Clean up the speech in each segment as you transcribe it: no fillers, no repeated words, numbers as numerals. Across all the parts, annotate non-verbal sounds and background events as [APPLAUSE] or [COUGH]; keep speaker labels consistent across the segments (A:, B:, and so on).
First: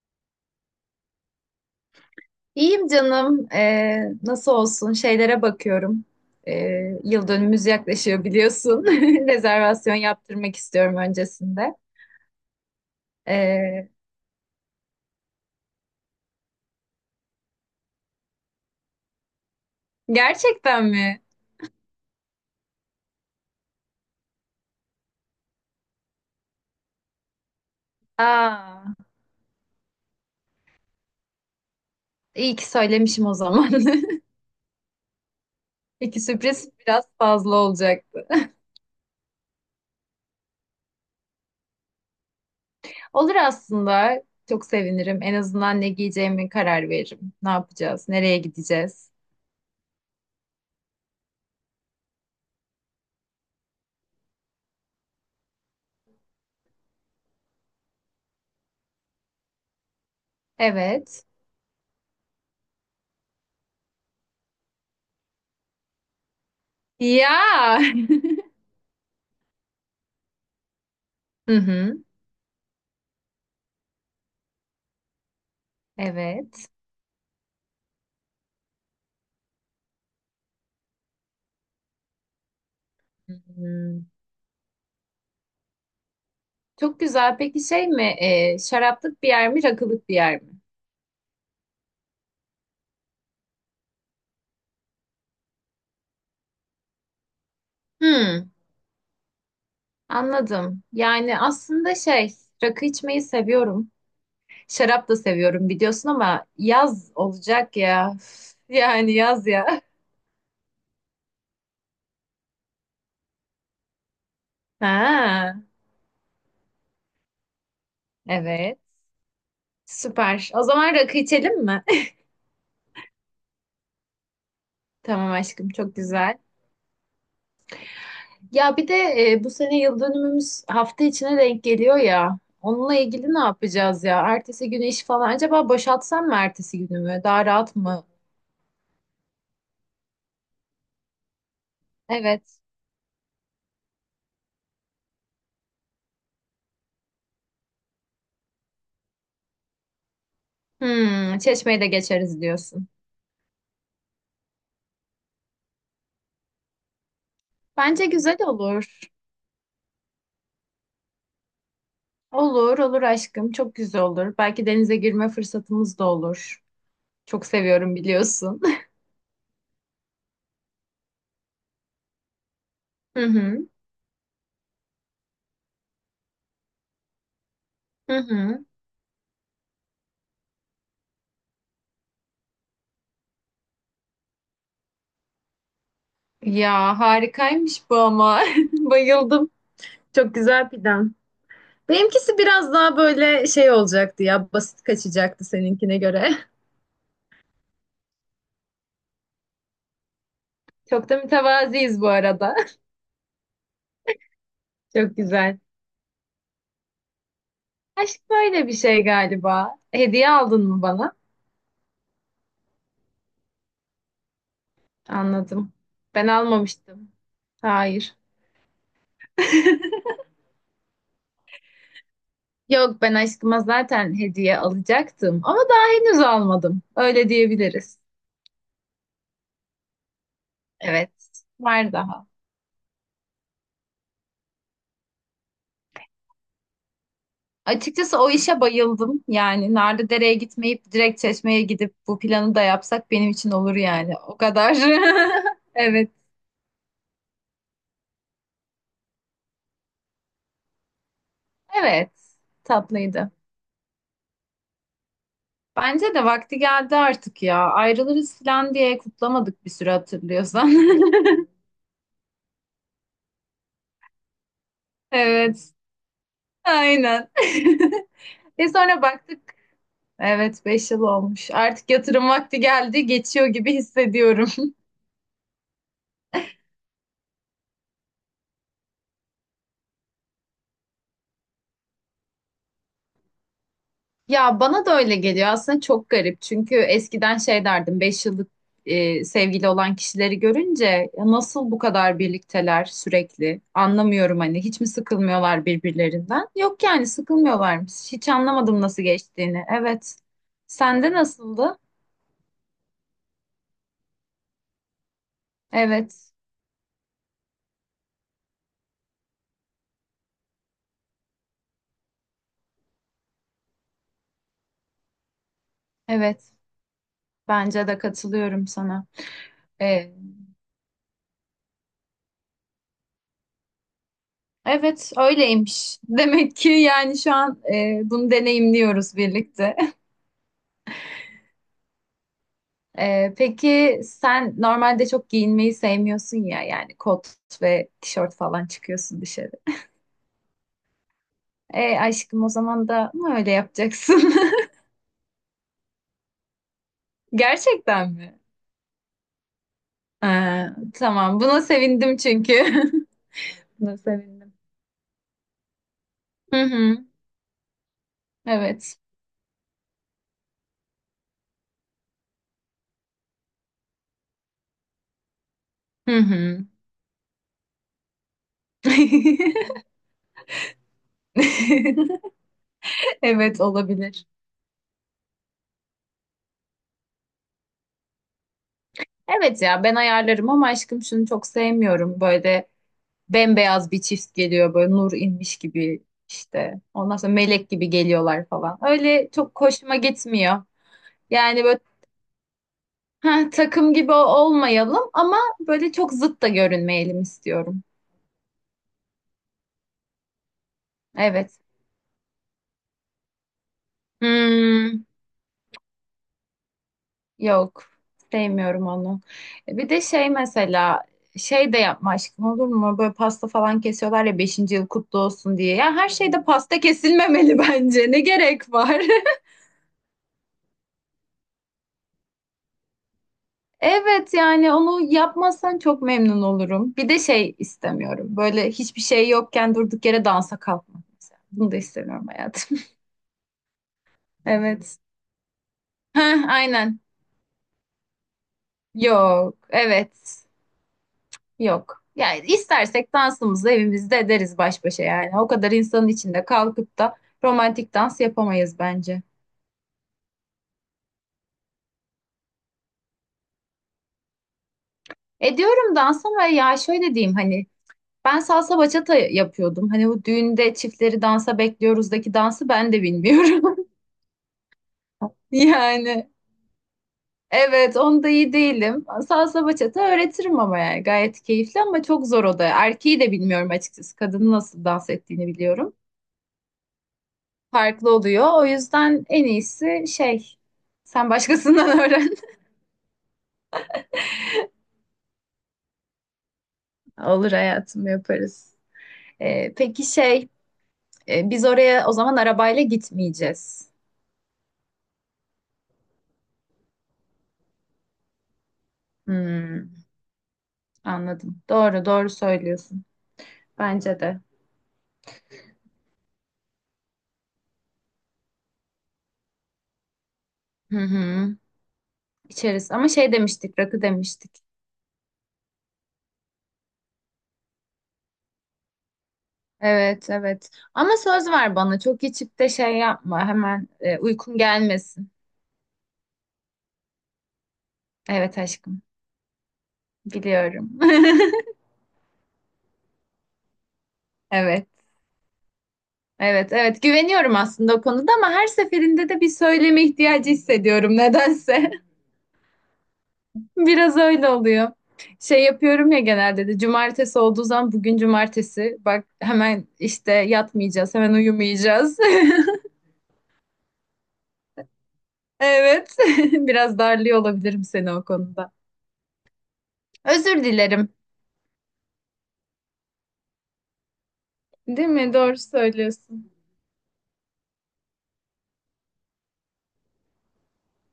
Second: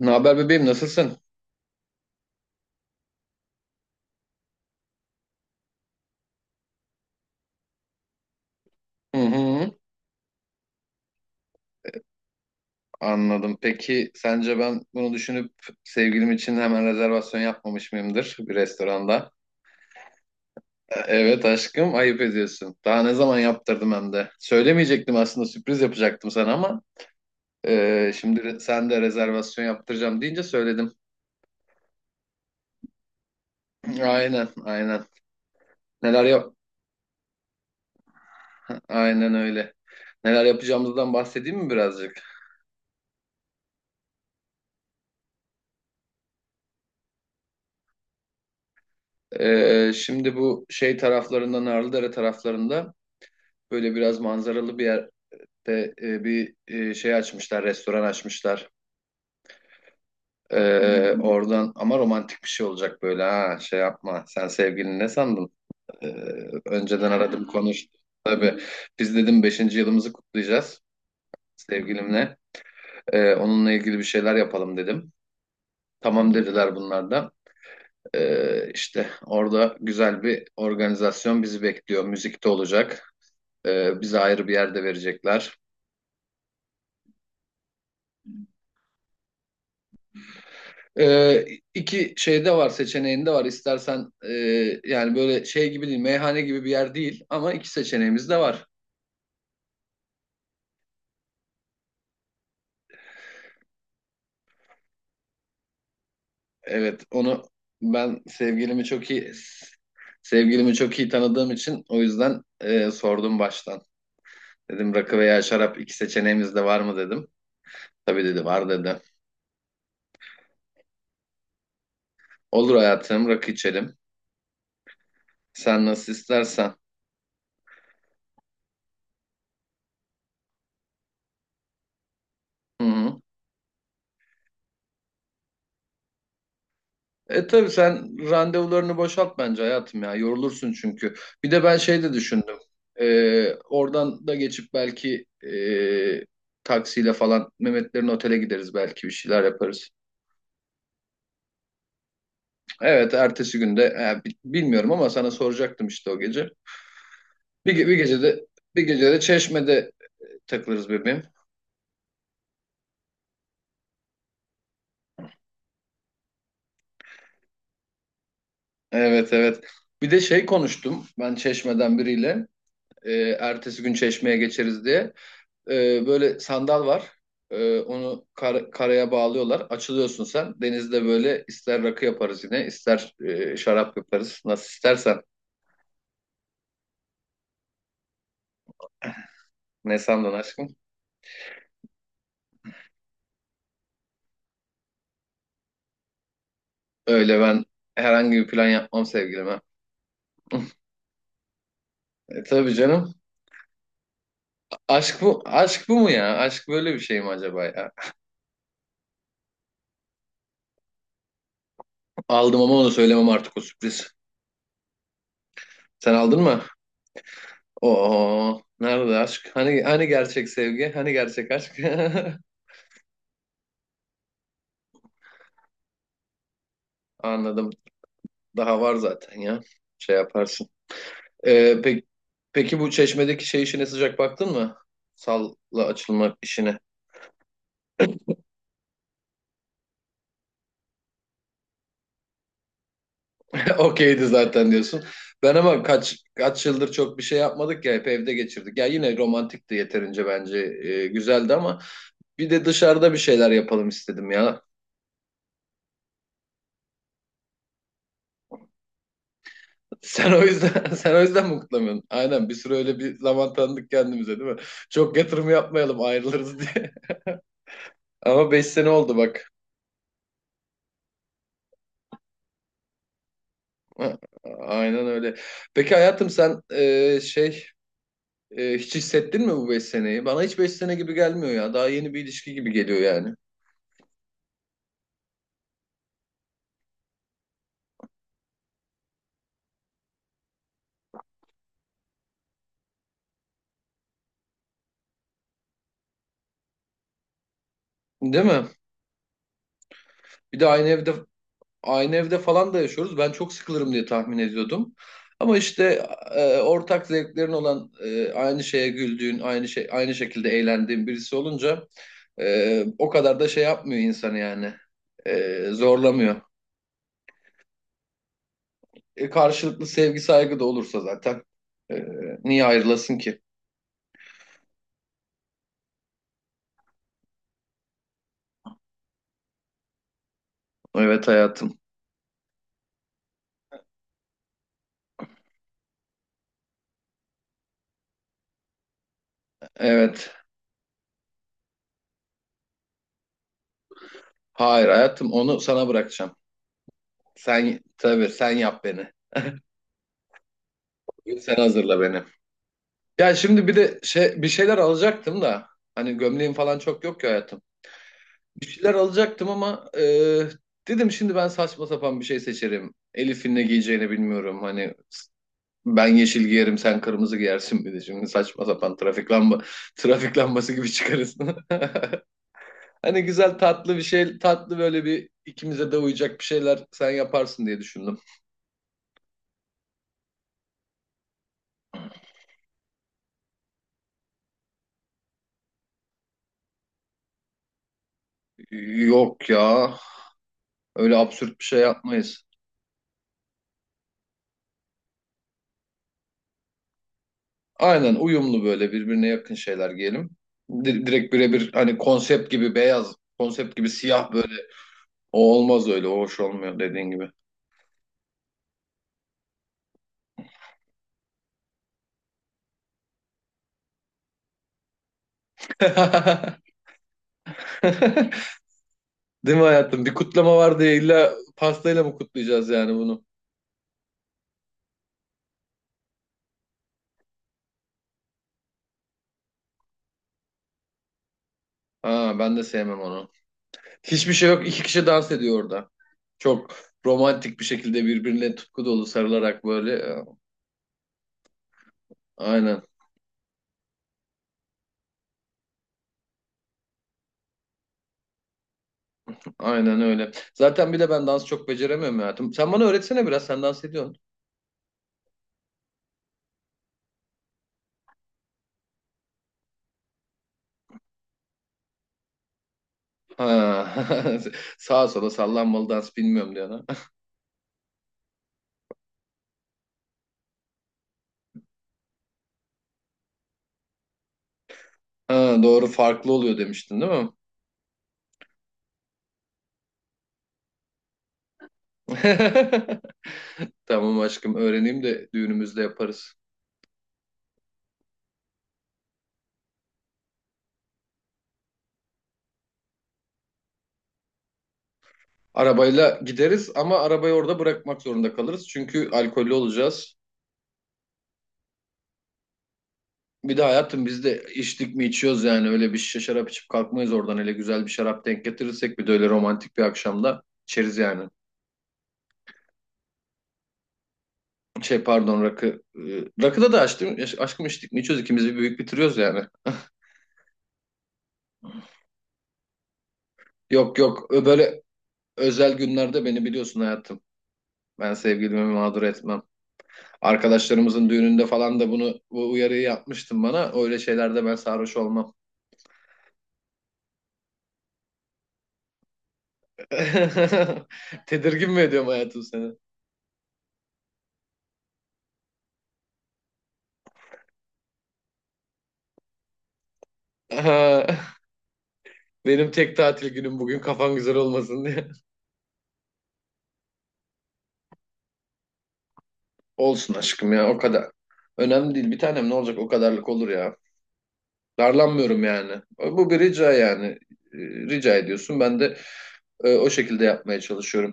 A: Ne haber bebeğim, nasılsın?
B: İyiyim canım. Nasıl olsun? Şeylere bakıyorum. Yıl dönümümüz yaklaşıyor biliyorsun.
A: Hı
B: [LAUGHS]
A: hı.
B: Rezervasyon yaptırmak istiyorum öncesinde.
A: Anladım.
B: Ee,
A: Peki sence ben bunu düşünüp sevgilim için hemen rezervasyon yapmamış mıyımdır bir restoranda?
B: Gerçekten
A: E,
B: mi?
A: Evet aşkım, ayıp ediyorsun. Daha ne zaman yaptırdım hem de. Söylemeyecektim aslında, sürpriz yapacaktım sana, ama şimdi
B: Aa,
A: sen de rezervasyon yaptıracağım deyince söyledim.
B: iyi ki söylemişim o zaman. [LAUGHS]
A: Aynen, aynen.
B: İki
A: Neler yap?
B: sürpriz biraz fazla olacaktı.
A: [LAUGHS] Aynen öyle. Neler yapacağımızdan bahsedeyim mi birazcık?
B: Olur aslında. Çok sevinirim. En azından ne giyeceğimi karar veririm. Ne yapacağız? Nereye gideceğiz?
A: Şimdi bu şey taraflarında Narlıdere taraflarında, böyle biraz manzaralı bir yerde bir açmışlar, restoran açmışlar. Hmm.
B: Evet.
A: Oradan, ama romantik bir şey olacak böyle. Ha, şey yapma, sen sevgilini ne sandın? Ee, Önceden aradım, Aa,
B: Ya.
A: konuştum
B: [LAUGHS]
A: tabii. Biz, dedim, beşinci yılımızı kutlayacağız
B: Hı hı.
A: sevgilimle. Onunla ilgili bir şeyler yapalım dedim. Tamam
B: Evet.
A: dediler bunlar da. İşte orada güzel bir organizasyon bizi bekliyor, müzik de olacak.
B: Hmm.
A: Bize ayrı bir yerde verecekler.
B: Çok güzel. Peki şey mi? Şaraplık bir yer mi, rakılık bir yer mi?
A: Ee, iki şeyde var, seçeneğinde var. İstersen, yani böyle şey gibi değil, meyhane gibi bir yer değil, ama iki seçeneğimiz de
B: Hmm,
A: var.
B: anladım. Yani aslında şey, rakı içmeyi seviyorum. Şarap da seviyorum biliyorsun ama
A: Evet,
B: yaz
A: onu
B: olacak ya.
A: ben
B: Üf,
A: sevgilimi çok
B: yani
A: iyi,
B: yaz ya.
A: sevgilimi çok iyi tanıdığım için o yüzden sordum baştan. Dedim rakı veya
B: [LAUGHS] Ha,
A: şarap, iki seçeneğimiz de var mı dedim. Tabii dedi, var
B: evet.
A: dedi.
B: Süper. O zaman rakı içelim mi?
A: Olur hayatım, rakı içelim.
B: [LAUGHS] Tamam aşkım,
A: Sen
B: çok
A: nasıl
B: güzel.
A: istersen.
B: Ya bir de bu sene yıl dönümümüz hafta içine denk geliyor ya.
A: Hı
B: Onunla
A: hı.
B: ilgili ne yapacağız ya? Ertesi günü iş falan. Acaba boşaltsam mı ertesi günümü?
A: E
B: Daha
A: tabii,
B: rahat mı?
A: sen randevularını boşalt bence hayatım ya. Yorulursun çünkü. Bir de ben şey de düşündüm.
B: Evet.
A: Oradan da geçip belki taksiyle falan Mehmetlerin otele gideriz, belki bir şeyler yaparız.
B: Hmm, Çeşme'yi de geçeriz diyorsun.
A: Evet, ertesi günde bilmiyorum, ama sana soracaktım işte o gece. Bir, ge- bir
B: Bence güzel
A: gecede bir
B: olur.
A: gecede Çeşme'de takılırız bebeğim.
B: Olur, olur aşkım. Çok güzel olur. Belki denize girme fırsatımız da olur. Çok seviyorum biliyorsun.
A: Evet, evet. Bir de şey konuştum ben Çeşme'den biriyle. E,
B: [LAUGHS] Hı hı.
A: Ertesi gün Çeşme'ye geçeriz diye. Böyle sandal var.
B: Hı
A: Onu
B: hı.
A: karaya bağlıyorlar. Açılıyorsun sen. Denizde böyle ister rakı yaparız yine, ister şarap yaparız. Nasıl istersen.
B: Ya harikaymış bu ama. [LAUGHS] Bayıldım.
A: Ne sandın
B: Çok güzel
A: aşkım?
B: plan. Benimkisi biraz daha böyle şey olacaktı ya, basit kaçacaktı seninkine göre. [LAUGHS]
A: Öyle, ben herhangi bir plan yapmam sevgilime. [LAUGHS]
B: Çok da mütevaziyiz bu
A: E,
B: arada.
A: tabii canım.
B: [LAUGHS]
A: Aşk
B: Çok
A: bu,
B: güzel.
A: aşk bu mu ya? Aşk böyle bir şey mi acaba ya?
B: Aşk böyle bir şey galiba. Hediye aldın mı bana?
A: Aldım, ama onu söylemem, artık o sürpriz.
B: Anladım.
A: Sen
B: Ben
A: aldın mı?
B: almamıştım. Hayır.
A: Oo, nerede aşk? Hani, hani gerçek sevgi? Hani gerçek aşk?
B: Yok, ben aşkıma zaten hediye alacaktım ama daha henüz almadım.
A: [LAUGHS]
B: Öyle
A: Anladım.
B: diyebiliriz.
A: Daha var zaten ya. Şey yaparsın.
B: Evet,
A: Ee,
B: var
A: peki,
B: daha.
A: peki bu Çeşme'deki şey işine sıcak baktın mı? Salla açılmak işine.
B: Açıkçası o işe bayıldım. Yani Narlıdere'ye gitmeyip direkt Çeşme'ye gidip bu planı da yapsak benim için olur
A: [LAUGHS]
B: yani.
A: Okeydi
B: O
A: zaten
B: kadar.
A: diyorsun. Ben
B: [LAUGHS]
A: ama
B: Evet.
A: kaç yıldır çok bir şey yapmadık ya, hep evde geçirdik. Ya yine romantikti yeterince bence, güzeldi, ama
B: Evet.
A: bir de dışarıda bir
B: Tatlıydı.
A: şeyler yapalım istedim ya.
B: Bence de vakti geldi artık ya. Ayrılırız falan diye kutlamadık bir süre
A: [LAUGHS] Sen o yüzden
B: hatırlıyorsan.
A: [LAUGHS] sen o yüzden mi kutlamıyorsun? Aynen, bir süre öyle bir zaman tanıdık kendimize değil mi?
B: [LAUGHS]
A: Çok yatırım
B: Evet.
A: yapmayalım ayrılırız diye.
B: Aynen.
A: [LAUGHS] Ama
B: [LAUGHS]
A: 5
B: Ve
A: sene
B: sonra
A: oldu bak.
B: baktık. Evet, 5 yıl olmuş. Artık yatırım vakti geldi, geçiyor gibi
A: [LAUGHS]
B: hissediyorum. [LAUGHS]
A: Aynen öyle. Peki hayatım sen, hiç hissettin mi bu beş seneyi? Bana hiç 5 sene gibi gelmiyor ya. Daha yeni bir ilişki gibi geliyor yani.
B: Ya bana da öyle geliyor. Aslında çok garip. Çünkü eskiden şey derdim, 5 yıllık sevgili olan kişileri görünce, "Ya nasıl bu kadar birlikteler sürekli? Anlamıyorum, hani hiç mi sıkılmıyorlar birbirlerinden?" Yok yani, sıkılmıyorlarmış. Hiç
A: Değil mi?
B: anlamadım nasıl geçtiğini. Evet.
A: Bir de aynı
B: Sende
A: evde
B: nasıldı?
A: aynı evde falan da yaşıyoruz. Ben çok sıkılırım diye tahmin ediyordum. Ama işte
B: Evet.
A: ortak zevklerin olan, aynı şeye güldüğün, aynı şekilde eğlendiğin birisi olunca o kadar da şey yapmıyor insan yani. E, zorlamıyor.
B: Evet. Bence de katılıyorum sana.
A: Karşılıklı
B: E,
A: sevgi saygı da olursa zaten, e, niye ayrılasın ki?
B: Evet, öyleymiş. [LAUGHS] Demek ki yani şu an bunu deneyimliyoruz birlikte. [LAUGHS]
A: Evet hayatım.
B: Peki, sen normalde çok giyinmeyi sevmiyorsun ya, yani kot ve tişört falan çıkıyorsun dışarı.
A: Evet.
B: E aşkım, o zaman da mı öyle yapacaksın? [LAUGHS]
A: Hayır hayatım, onu sana bırakacağım. Sen,
B: Gerçekten
A: tabii
B: mi?
A: sen yap beni.
B: Ha, tamam,
A: Sen
B: buna
A: hazırla
B: sevindim
A: beni.
B: çünkü.
A: Ya şimdi bir
B: [LAUGHS] Buna
A: de bir
B: sevindim.
A: şeyler alacaktım da, hani gömleğim
B: Hı
A: falan çok
B: hı,
A: yok ki hayatım. Bir şeyler
B: evet.
A: alacaktım, ama dedim şimdi ben saçma sapan bir şey seçerim. Elif'in ne giyeceğini bilmiyorum. Hani ben
B: Hı
A: yeşil
B: hı.
A: giyerim, sen kırmızı giyersin, bir de şimdi saçma sapan trafik
B: [LAUGHS]
A: lamba [LAUGHS] trafik lambası gibi çıkarız. [LAUGHS]
B: [LAUGHS]
A: Hani güzel
B: Evet,
A: tatlı bir
B: olabilir.
A: şey, tatlı böyle bir, ikimize de uyacak bir şeyler sen yaparsın diye düşündüm.
B: Evet ya, ben ayarlarım ama aşkım, şunu çok sevmiyorum: böyle bembeyaz bir çift geliyor, böyle nur inmiş gibi işte. Ondan sonra melek gibi geliyorlar falan. Öyle
A: Yok
B: çok
A: ya,
B: hoşuma gitmiyor.
A: öyle absürt
B: Yani
A: bir
B: böyle,
A: şey yapmayız.
B: "Heh, takım gibi olmayalım ama böyle çok zıt da görünmeyelim" istiyorum.
A: Aynen, uyumlu böyle birbirine yakın şeyler giyelim. Direkt
B: Evet.
A: birebir hani, konsept gibi beyaz, konsept gibi siyah böyle.
B: Hmm,
A: O olmaz öyle, o hoş olmuyor dediğin gibi.
B: yok. Sevmiyorum onu. Bir de şey mesela, şey de yapma aşkım, olur mu? Böyle pasta falan kesiyorlar ya, beşinci yıl kutlu olsun diye. Ya her şeyde
A: [LAUGHS]
B: pasta kesilmemeli [LAUGHS] bence. Ne gerek var? [LAUGHS]
A: Değil mi hayatım? Bir kutlama var diye illa pastayla mı kutlayacağız yani bunu?
B: Evet, yani onu yapmazsan çok memnun olurum. Bir de şey istemiyorum: böyle hiçbir şey yokken durduk yere dansa kalkmak mesela. Bunu da istemiyorum
A: Ha, ben de
B: hayatım. [LAUGHS]
A: sevmem onu. Hiçbir şey yok. İki
B: Evet.
A: kişi dans ediyor orada.
B: Heh,
A: Çok
B: aynen.
A: romantik bir şekilde birbirine tutku dolu
B: Yok.
A: sarılarak
B: Evet.
A: böyle.
B: Yok. Yani
A: Aynen,
B: istersek dansımızı evimizde ederiz baş başa yani. O kadar insanın içinde kalkıp da romantik dans yapamayız bence.
A: aynen öyle. Zaten bir de ben dans çok beceremiyorum hayatım. Sen bana öğretsene biraz. Sen dans ediyorsun.
B: Ediyorum dans ama ya şöyle diyeyim, hani ben salsa bachata yapıyordum. Hani bu düğünde çiftleri dansa bekliyoruzdaki dansı ben de
A: Ha,
B: bilmiyorum.
A: [LAUGHS] sağa sola
B: [LAUGHS]
A: sallanmalı dans
B: Yani
A: bilmiyorum diyor ana.
B: evet, onda iyi değilim. Salsa bachata öğretirim ama yani gayet keyifli ama çok zor o da. Erkeği de bilmiyorum açıkçası. Kadının nasıl dans ettiğini
A: Ha, doğru,
B: biliyorum.
A: farklı oluyor demiştin değil mi?
B: Farklı oluyor. O yüzden en iyisi şey, sen başkasından [LAUGHS] öğren.
A: [LAUGHS] Tamam aşkım, öğreneyim de düğünümüzde yaparız.
B: Olur hayatım, yaparız. Peki şey, biz oraya o zaman arabayla gitmeyeceğiz.
A: Arabayla gideriz, ama arabayı orada bırakmak zorunda kalırız. Çünkü alkollü
B: Hmm,
A: olacağız.
B: anladım. Doğru, doğru söylüyorsun.
A: Bir de hayatım
B: Bence
A: biz,
B: de.
A: de içtik mi içiyoruz yani, öyle bir şişe şarap içip kalkmayız oradan. Hele güzel bir şarap denk getirirsek, bir de öyle romantik bir akşamda, içeriz
B: Hı
A: yani.
B: hı. İçeriz ama şey demiştik, rakı demiştik.
A: Şey, pardon, rakı. e, Rakıda da açtım. Aşkım içtik mi içiyoruz, ikimiz bir büyük bitiriyoruz yani.
B: Evet, evet. Ama söz ver bana, çok içip de şey yapma. Hemen
A: Yok yok,
B: uykun
A: böyle
B: gelmesin.
A: özel günlerde beni biliyorsun hayatım. Ben
B: Evet
A: sevgilimi
B: aşkım,
A: mağdur etmem.
B: biliyorum.
A: Arkadaşlarımızın düğününde
B: [LAUGHS]
A: falan da bunu, bu uyarıyı yapmıştım bana. Öyle şeylerde ben
B: Evet,
A: sarhoş olmam.
B: evet, evet. Güveniyorum aslında o konuda ama her seferinde de bir söyleme ihtiyacı
A: [LAUGHS]
B: hissediyorum
A: Tedirgin mi
B: nedense.
A: ediyorum hayatım seni?
B: [LAUGHS] Biraz öyle oluyor. Şey yapıyorum ya, genelde de cumartesi olduğu zaman, bugün cumartesi. Bak hemen işte
A: [LAUGHS]
B: yatmayacağız, hemen
A: Aha,
B: uyumayacağız. [LAUGHS]
A: benim tek tatil günüm bugün, kafan güzel olmasın diye.
B: Evet, [LAUGHS] biraz darlıyor olabilirim seni o konuda.
A: [LAUGHS] Olsun aşkım
B: Özür
A: ya, o kadar.
B: dilerim.
A: Önemli değil bir tanem, ne olacak o kadarlık, olur ya.
B: Değil mi?
A: Darlanmıyorum
B: Doğru
A: yani. Bu bir
B: söylüyorsun.
A: rica yani. Ee, Rica ediyorsun, ben de o şekilde yapmaya çalışıyorum.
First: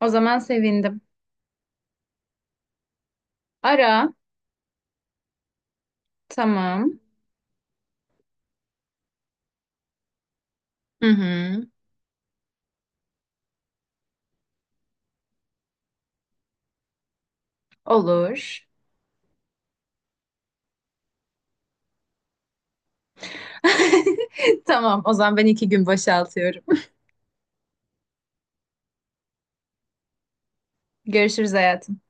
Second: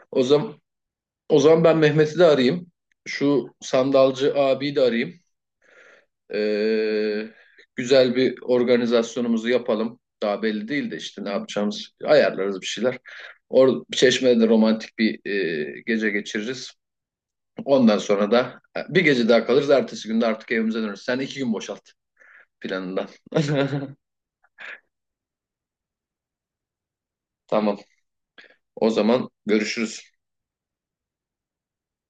B: O
A: O
B: zaman
A: zaman
B: sevindim.
A: O zaman ben Mehmet'i de arayayım. Şu
B: Ara.
A: sandalcı abiyi de arayayım.
B: Tamam.
A: Ee, Güzel bir organizasyonumuzu yapalım. Daha belli değil de
B: Hı
A: işte ne
B: hı.
A: yapacağımız, ayarlarız bir şeyler. Çeşme'de de romantik bir gece geçiririz. Ondan sonra da
B: Olur.
A: bir gece daha kalırız. Ertesi günde artık evimize döneriz. Sen iki gün boşalt planından. [LAUGHS]
B: [LAUGHS] Tamam. O zaman ben iki gün boşaltıyorum.
A: Tamam. O zaman görüşürüz.
B: [LAUGHS] Görüşürüz hayatım.